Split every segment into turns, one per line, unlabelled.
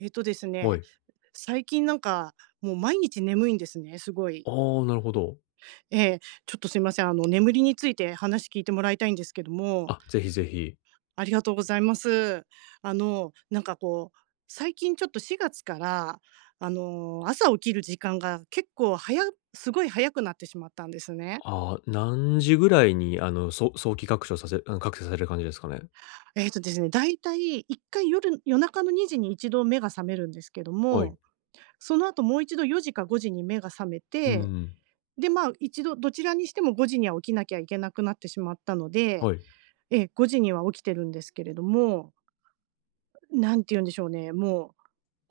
えっとです
は
ね、
い。
最近もう毎日眠いんですね、すご
あ
い。
あ、なるほど。
ええ、ちょっとすいません、眠りについて話聞いてもらいたいんですけども、
あ、ぜひぜひ。
ありがとうございます。あの、なんかこう、最近ちょっと4月から、朝起きる時間が結構早すごい早くなってしまったんですね。
ああ、何時ぐらいに、そ早期拡張させ覚醒される感じですかね？
えっとですね、だいたい一回夜中の2時に一度目が覚めるんですけど
はい。
も、その後もう一度4時か5時に目が覚め
う
て、
ん。
まあ、一度どちらにしても5時には起きなきゃいけなくなってしまったので、
はい。
ええ、5時には起きてるんですけれども、なんて言うんでしょうね、も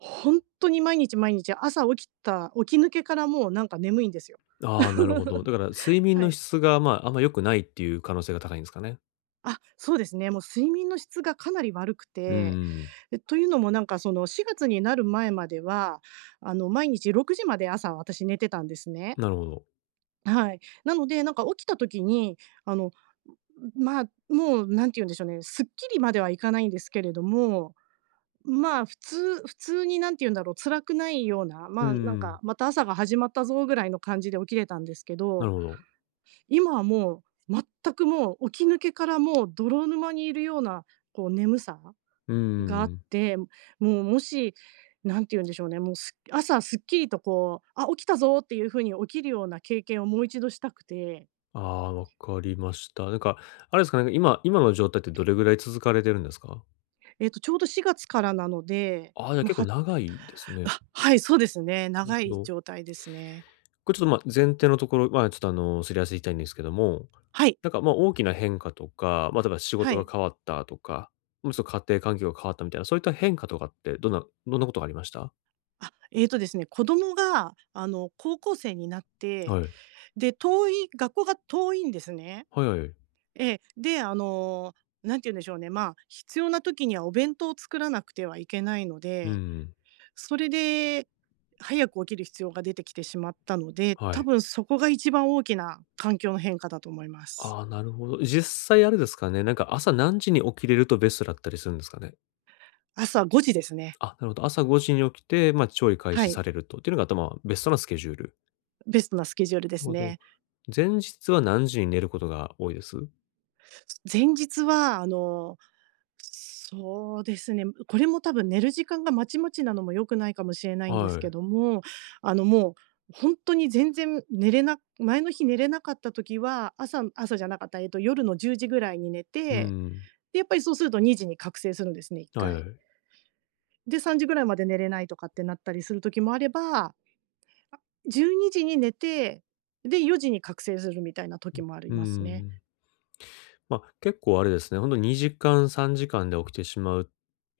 うほんとに毎日朝起きた起き抜けからもうなんか眠いんですよ。
ああ、なるほど。だから睡眠
は
の
い。
質が、まあ、あんま良くないっていう可能性が高いんですかね？
あ、そうですね、もう睡眠の質がかなり悪く
う
て、
ん。
というのもなんかその4月になる前までは、毎日6時まで朝私寝てたんですね。
なるほど。
はい。なので、なんか起きた時に、あのまあ、もうなんて言うんでしょうね、すっきりまではいかないんですけれども、まあ、普通になんて言うんだろう、辛くないような、
う
まあ、なんか、
ん。
また朝が始まったぞぐらいの感じで起きれたんですけ
なる
ど、
ほど。
今はもう全くもう起き抜けからもう泥沼にいるような、こう眠さ
うん
が
う
あっ
ん。
て、もうもし、なんて言うんでしょうね、もう朝すっきりとこう、あ、起きたぞっていう風に起きるような経験をもう一度したくて、
ああ、わかりました。なんか、あれですかね、今の状態ってどれぐらい続かれてるんですか？
えっと、ちょうど4月からなので、
ああ、じゃあ
まあ、
結構
は
長いですね。
はい、そうですね。
なる
長
ほ
い
ど。
状態ですね。
これちょっと、ま、前提のところ、まあ、ちょっと、すり合わせていきたいんですけども、
はい、
なんか、ま、大きな変化とか、ま、例えば仕
は
事
い。
が変わったとか、ま、その家庭環境が変わったみたいな、そういった変化とかってどんなことがありました？
あ、ええとですね、子供が、高校生になって、
はい。
で、学校が遠いんですね。
はいはいはい。
ええ、で、あの、なんて言うんでしょうね、まあ、必要な時にはお弁当を作らなくてはいけないの
う
で、
ん、
それで、早く起きる必要が出てきてしまったので、
は
多
い。
分そこが一番大きな環境の変化だと思います。
ああ、なるほど。実際あれですかね、なんか朝何時に起きれるとベストだったりするんですかね？
朝5時ですね。
あ、なるほど。朝5時に起きて、まあ、調理開
は
始さ
い、
れるとっていうのが、まあ、ベストなスケジュール。
ベストなスケジュールで
なる
す
ほど。
ね。
前日は何時に寝ることが多いです？
前日は、そうですね、これも多分寝る時間がまちまちなのも良くないかもしれないんです
はい。
けども、もうほんとに全然寝れな前の日寝れなかった時は、朝朝じゃなかった、えっと、夜の10時ぐらいに寝
う
て、
ん。
で、やっぱりそうすると2時に覚醒するんですね、1
はいは
回。
い。
で、3時ぐらいまで寝れないとかってなったりする時もあれば、12時に寝て、で、4時に覚醒するみたいな時もあり
う
ますね。
ん。まあ、結構あれですね、本当と2時間、3時間で起きてしまう、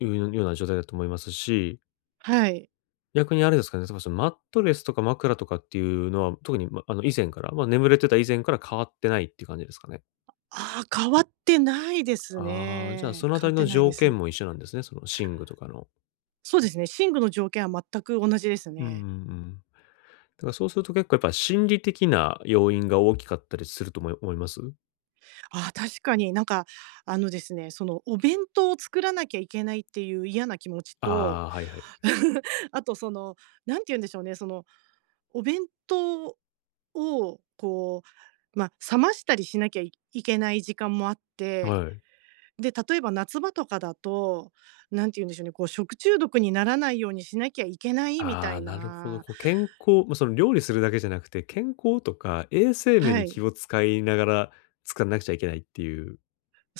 いうような状態だと思いますし、
はい。
逆にあれですかね、例えばそのマットレスとか枕とかっていうのは、特に、ま、あの以前から、まあ、眠れてた以前から変わってないっていう感じですかね。
ああ、変わってないです
ああ、じゃあそ
ね。
のあた
変わ
り
っ
の
てない
条
です。
件も一緒なんですね、その寝具とかの。
そうですね、寝具の条件は全く同じです
うんうんう
ね。
ん。だからそうすると結構やっぱ心理的な要因が大きかったりすると思います？
ああ、確かになんか、あのですね、そのお弁当を作らなきゃいけないっていう嫌な気持ち
あ
と、
あ、はいはい。
あとその、なんて言うんでしょうね、そのお弁当をこう、まあ冷ましたりしなきゃいいけない時間もあって、
はい。
で、例えば夏場とかだと、なんて言うんでしょうね、こう食中毒にならないようにしなきゃいけないみ
あ
た
あ、
い
なるほど。
な。
こう健康まあ、その料理するだけじゃなくて、健康とか衛生面
は
に気
い、
を使いながら作らなくちゃいけないっていう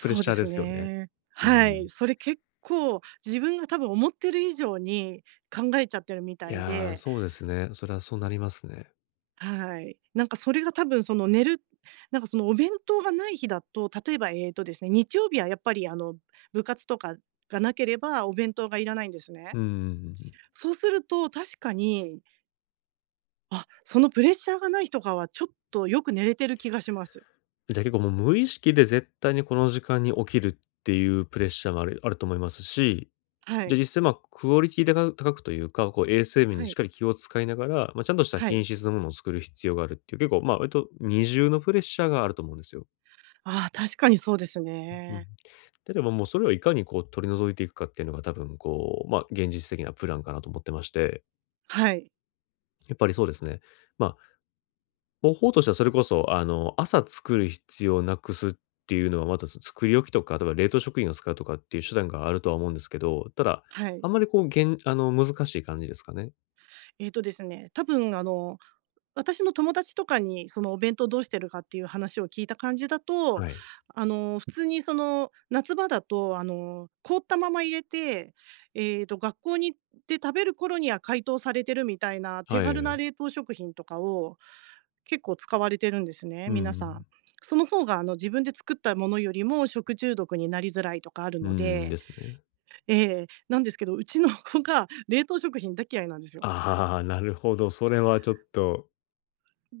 プレッ
う
シ
で
ャー
す
ですよね。
ね。
う
は
ん。
い、それ結構自分が多分思ってる以上に考えちゃってるみ
い
たい
やー、
で、
そうですね。それはそうなりますね。
はい。なんかそれが多分その寝るなんかそのお弁当がない日だと、例えばえーとですね、日曜日はやっぱり部活とかがなければお弁当がいらないんですね。
うんうんうんうん。
そうすると確かに、あ、そのプレッシャーがない日とかはちょっとよく寝れてる気がします。
じゃあ結構もう無意識で絶対にこの時間に起きるっていうプレッシャーもあると思いますし、
は
じゃあ
い、
実際まあクオリティ高くというか、こう衛生面に
は
しっ
い、
かり気を使いながら、まあ、ちゃんとした
は
品
い。
質のものを作る必要があるっていう、結構まあ割と二重のプレッシャーがあると思うんですよ。
ああ、確かにそうです
うん。で
ね。
あればもうそれをいかにこう取り除いていくかっていうのが多分こう、ま、現実的なプランかなと思ってまして、
はい、
やっぱりそうですね。ま、方法としてはそれこそ朝作る必要をなくすっていうのはまた、作り置きとか、例えば冷凍食品を使うとかっていう手段があるとは思うんですけど、ただ、
は
あ
い。
んまりこうげん難しい感じですかね。
ええとですね、多分あの、私の友達とかにそのお弁当どうしてるかっていう話を聞いた感じだと、
はい。
普通にその夏場だと凍ったまま入れて、ええと、学校に行って食べる頃には解凍されてるみたいな手
はい
軽
は
な
い。
冷凍食品とかを結構使われてるんですね、
うんう
皆さん。
ん。
その方が自分で作ったものよりも食中毒になりづらいとかある
ー
の
ん、
で、
ですね。
なんですけど、うちの子が冷凍食品大嫌いなんですよ。
ああ、なるほど、それはちょっと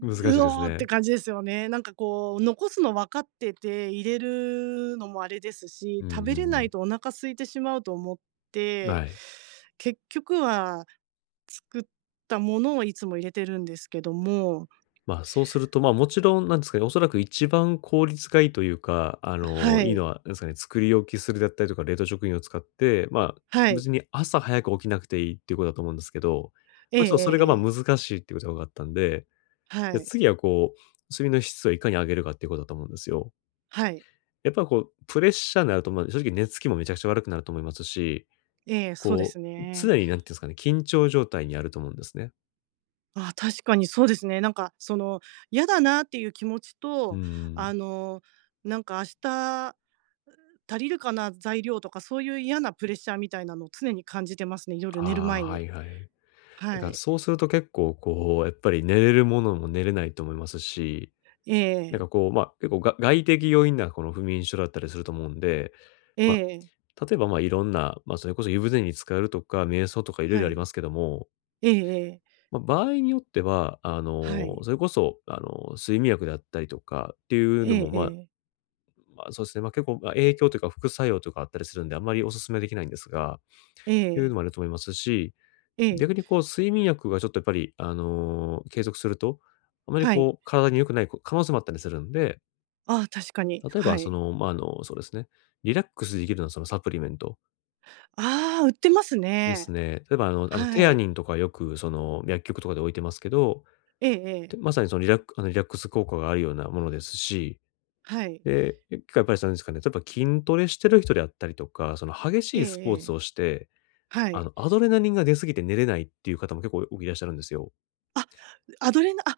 難しいです
お！って
ね。
感じですよね。なんかこう、残すの分かってて入れるのもあれです
う
し、
ん
食
うんう
べれな
ん。
いとお腹空いてしまうと思って、
はい。
結局は作ったものをいつも入れてるんですけども。
まあ、そうすると、まあ、もちろんなんですかね、おそらく一番効率がいいというか、
は
いいの
い。
は、なんですかね、作り置きするだったりとか、冷凍食品を使って、まあ、
はい。
別に朝早く起きなくていいっていうことだと思うんですけど、
え
ま
え
あ、ちょっとそ
え
れ
え
が、
え
ま、
え。
難しいっていうことが分かったんで、
は
で、
い。
次はこう、睡眠の質をいかに上げるかっていうことだと思うんですよ。
はい。
やっぱこう、プレッシャーになると、まあ、正直寝つきもめちゃくちゃ悪くなると思いますし、
ええ、そうで
こ
す
う、
ね。
常に何ていうんですかね、緊張状態にあると思うんですね。
ああ、確かにそうですね。なんかその、嫌だなっていう気持ち
う
と、
ん。
あの、なんか明日足りるかな、材料とかそういう嫌なプレッシャーみたいなのを常に感じてますね、夜
あ
寝る前
あ、はい
に。
はい。
は
なんか
い。
そうすると結構こう、やっぱり寝れるものも寝れないと思いますし、
え
なん
え、
かこう、まあ、結構が外的要因なこの不眠症だったりすると思うんで、
え
ま
え、
あ、例えばまあいろんな、まあそれこそ湯船に浸かるとか、瞑想とかいろい
は
ろありま
い。
すけども、
ええ、
まあ、場合によっては、
はい。
それこそ、睡眠薬であったりとかっていう
え
のも、
ええ
まあ、
え、
まあ、そうですね。まあ、結構、まあ、影響というか副作用とかあったりするんで、あんまりお勧めできないんですが、っ
え
ていうの
え、
もあると思いますし、
ええ、
逆にこう、睡眠薬がちょっとやっぱり、継続すると、あまり
はい。
こう、体に良くないこ可能性もあったりするんで、
ああ、確かに、
例え
は
ばそ
い。
の、まあ、そうですね、リラックスできるようなそのサプリメント
ああ、売ってます
です
ね。
ね。例えば
は
テア
い。
ニンとかよくその、薬局とかで置いてますけど、
えええ
て
え、
まさにそのリラックあの、リラックス効果があるようなものですし、
はい。
で、結構やっぱりそのですかね、例えば筋トレしてる人であったりとか、その激し
ええ
いスポー
え
ツ
え、
をして、
はい。
アドレナリンが出すぎて寝れないっていう方も結構多くいらっしゃるんですよ。
あ、アドレナあ、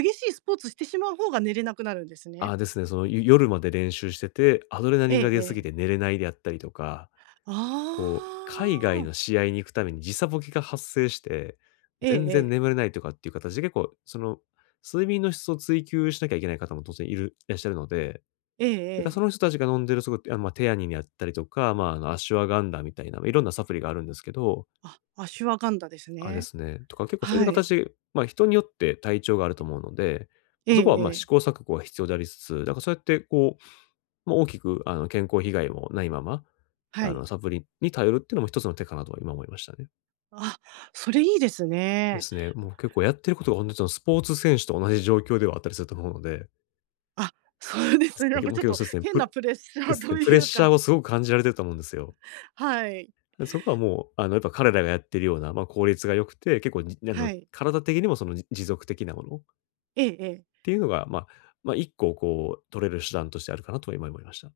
激しいスポーツしてしまう方が寝れなくなるんです
あ
ね。
あ、ですね、その、ゆ夜まで練習してて、アドレナ
え
リン
え
が出
え
すぎて寝
え。
れないであったりとか、
あ
こう、海外
あ。
の試合に行くために時差ボケが発生して、
ええ
全
え
然
え。
眠れないとかっていう形で結構、その、睡眠の質を追求しなきゃいけない方も当然いらっしゃるので、
え
なんかそ
え
の
ええ
人たちが飲んでるすごく、あ、まあ、テアニンであったりとか、まあ、アシュアガンダみたいな、いろんなサプリがあるんですけど、
あ、アシュワガンダです
あ、で
ね。
すね、とか結構そういう
はい。
形で、ま、人によって体調があると思うので、
え
そこは、
え
ま、
え
試
え。
行錯誤が必要でありつつ、だからそうやってこうまあ、大きく健康被害もないまま、
はい。
サプリに頼るっていうのも一つの手かなとは今思いましたね。
あ、それいいです
で
ね。
すね。もう結構やってることが本当とにそのスポーツ選手と同じ状況ではあったりすると思うので、
あ、そうで
で
す
す
ね。なん
ね、
か
もう
ちょっ
結構
と
そうですね、
変なプレッシャーと
プレッ
いう
シャー
か、
をすごく感じられてると思うんですよ。
はい。
で、そこはもう、やっぱ彼らがやってるような、まあ、効率が良くて、結構じ
はい。
体的にもその、じ持続的なものっ
ええ。
ていうのが、まあまあ、一個こう取れる手段としてあるかなとは今思いました。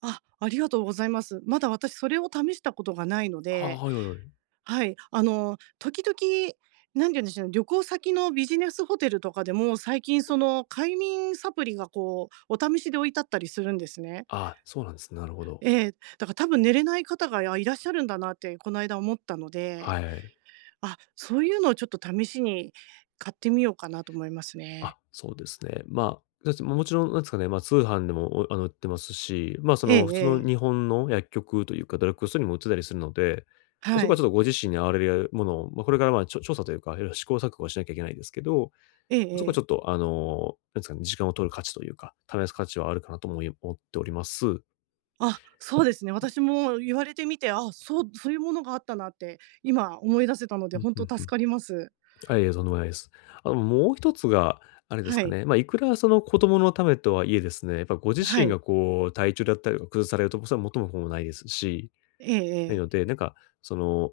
あ、ありがとうございます。まだ私それを試したことがないの
ああ、
で、
はいはいはい。
はい。時々、なんて言うんでしょうね、旅行先のビジネスホテルとかでも、最近その快眠サプリがこう、お試しで置いてあったりするんですね。
ああ、そうなんですね。なるほど。
ええ、だから多分寝れない方が、あ、いらっしゃるんだなってこの間思ったので、
はい。
あ、そういうのをちょっと試しに買ってみようかなと思いますね。
あ、そうですね。まあ、だってまもちろんなんですかね、まあ、通販でも、お売ってますし、まあ、そ
ええ
の普
え
通の
え、
日本の薬局というか、ドラッグストアにも売ってたりするので、
は
そこはちょっ
い。
とご自身に合われるものを、まあ、これから、まあ、ちょ調査というか、いろいろ試行錯誤しなきゃいけないですけど、
ええ
そ
え
こはちょ
え。
っと、なんですかね、時間を取る価値というか、試す価値はあるかなとも思っております。
あ、そうですね。私も言われてみて、あ、そういうものがあったなって今思い出せたの
う
で、
ん、
本
うん
当
う
助
ん。
かります。
あ、いえ、とんでもないです。もう一つが、あれです
は
か
い、
ね、まあ、いくらその子供のためとはいえですね、やっぱご自
は
身
い。
がこう体調だったりとか崩されると、もそれは元も子もないですし、
ええ
ない
ええ。
ので、なんかその、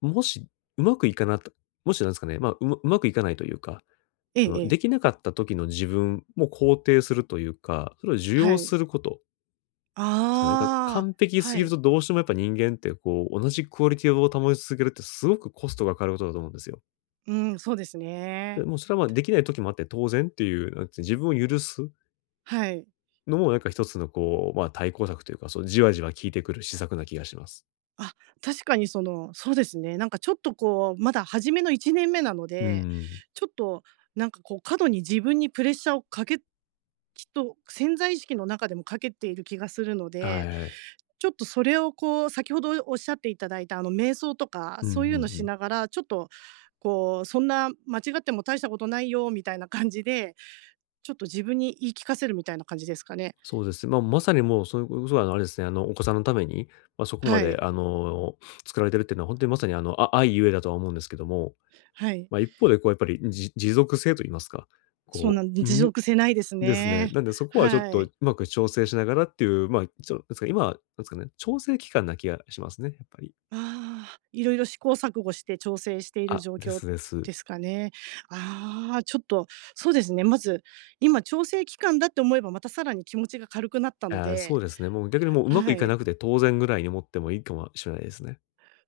もしうまくいかなともしなんですかね、まあ、うまうまくいかないというか、
え
その
え
で
ええ。
きなかった時の自分も肯定するというか、それを受
は
容
い。
することですかね。なんか
ああ、
完璧す
は
ぎる
い。
とどうしてもやっぱ人間ってこう同じクオリティを保ち続けるってすごくコストがかかることだと思うんですよ。
うん、そうです
で、
ね。
もうそれは、ま、できない時もあって当然っていう、なんていう自分を許す
はい。
のもなんか一つのこう、まあ、対抗策というか、そう、じわじわ効いてくる施策な気がします。
あ、確かにその、そうですね。なんかちょっとこう、まだ初めの1年目なの
う
で、
ん。
ちょっとなんかこう過度に自分にプレッシャーをかけきっと潜在意識の中でもかけている気がするの
は
で、
いはい。
ちょっとそれをこう先ほどおっしゃっていただいたあの瞑想とか、
うんう
そう
ん
いうの
う
し
ん。
ながら、ちょっとこう、そんな間違っても大したことないよみたいな感じで、ちょっと自分に言い聞かせるみたいな感じですかね。
そうです。まま、まさにもうそういうこそ、あれですね、お子さんのために、まあ、そこま
は
で、
い。
作られてるっていうのは本当にまさに、あ愛ゆえだとは思うんですけども、
はい。
まあ、一方でこうやっぱり、じ持続性といいますか、
そう
こ
なん持
う、む
続性ないです
ですね。
ね。
なんでそこはちょっ
は
と
い。
うまく調整しながらっていう、まあ、ちょなんですか、今は、なんですかね、調整期間な気がしますね、やっぱり。
ああ、いろいろ試行錯誤して調整している
あ、
状
で
況
すです。
ですかね。ああ、ちょっと、そうですね、まず、今調整期間だって思えば、またさらに気持ちが軽くなったの
ああ、そう
で、
ですね。もう逆にもううまく
は
いか
い。
なくて当然ぐらいに思ってもいいかもしれないですね。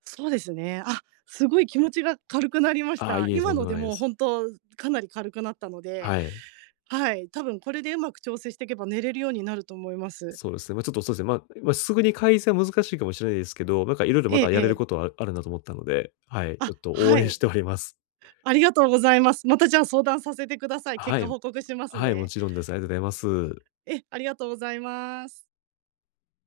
そうですね。あ、すごい気持ちが軽くなりまし
ああ、
た。
いえ、と
今
んで
の
も
で
ないで
もう
す。
本当かなり軽くなったので、
はい。
はい、多分これでうまく調整していけば寝れるようになると思います。
そうですね。まあ、ちょっとそうですね、まあまあ、すぐに改善は難しいかもしれないですけど、なんかいろいろま
ええ
た
え
やれる
え。
ことはあるなと思ったので、はい、ちょ
あ、
っと応
は
援
い。
しております。
ありがとうございます。またじゃあ相談させてください。結
は
果
い、
報告します
はい、も
ね。
ちろんです。ありがとうございます。
え、ありがとうございます。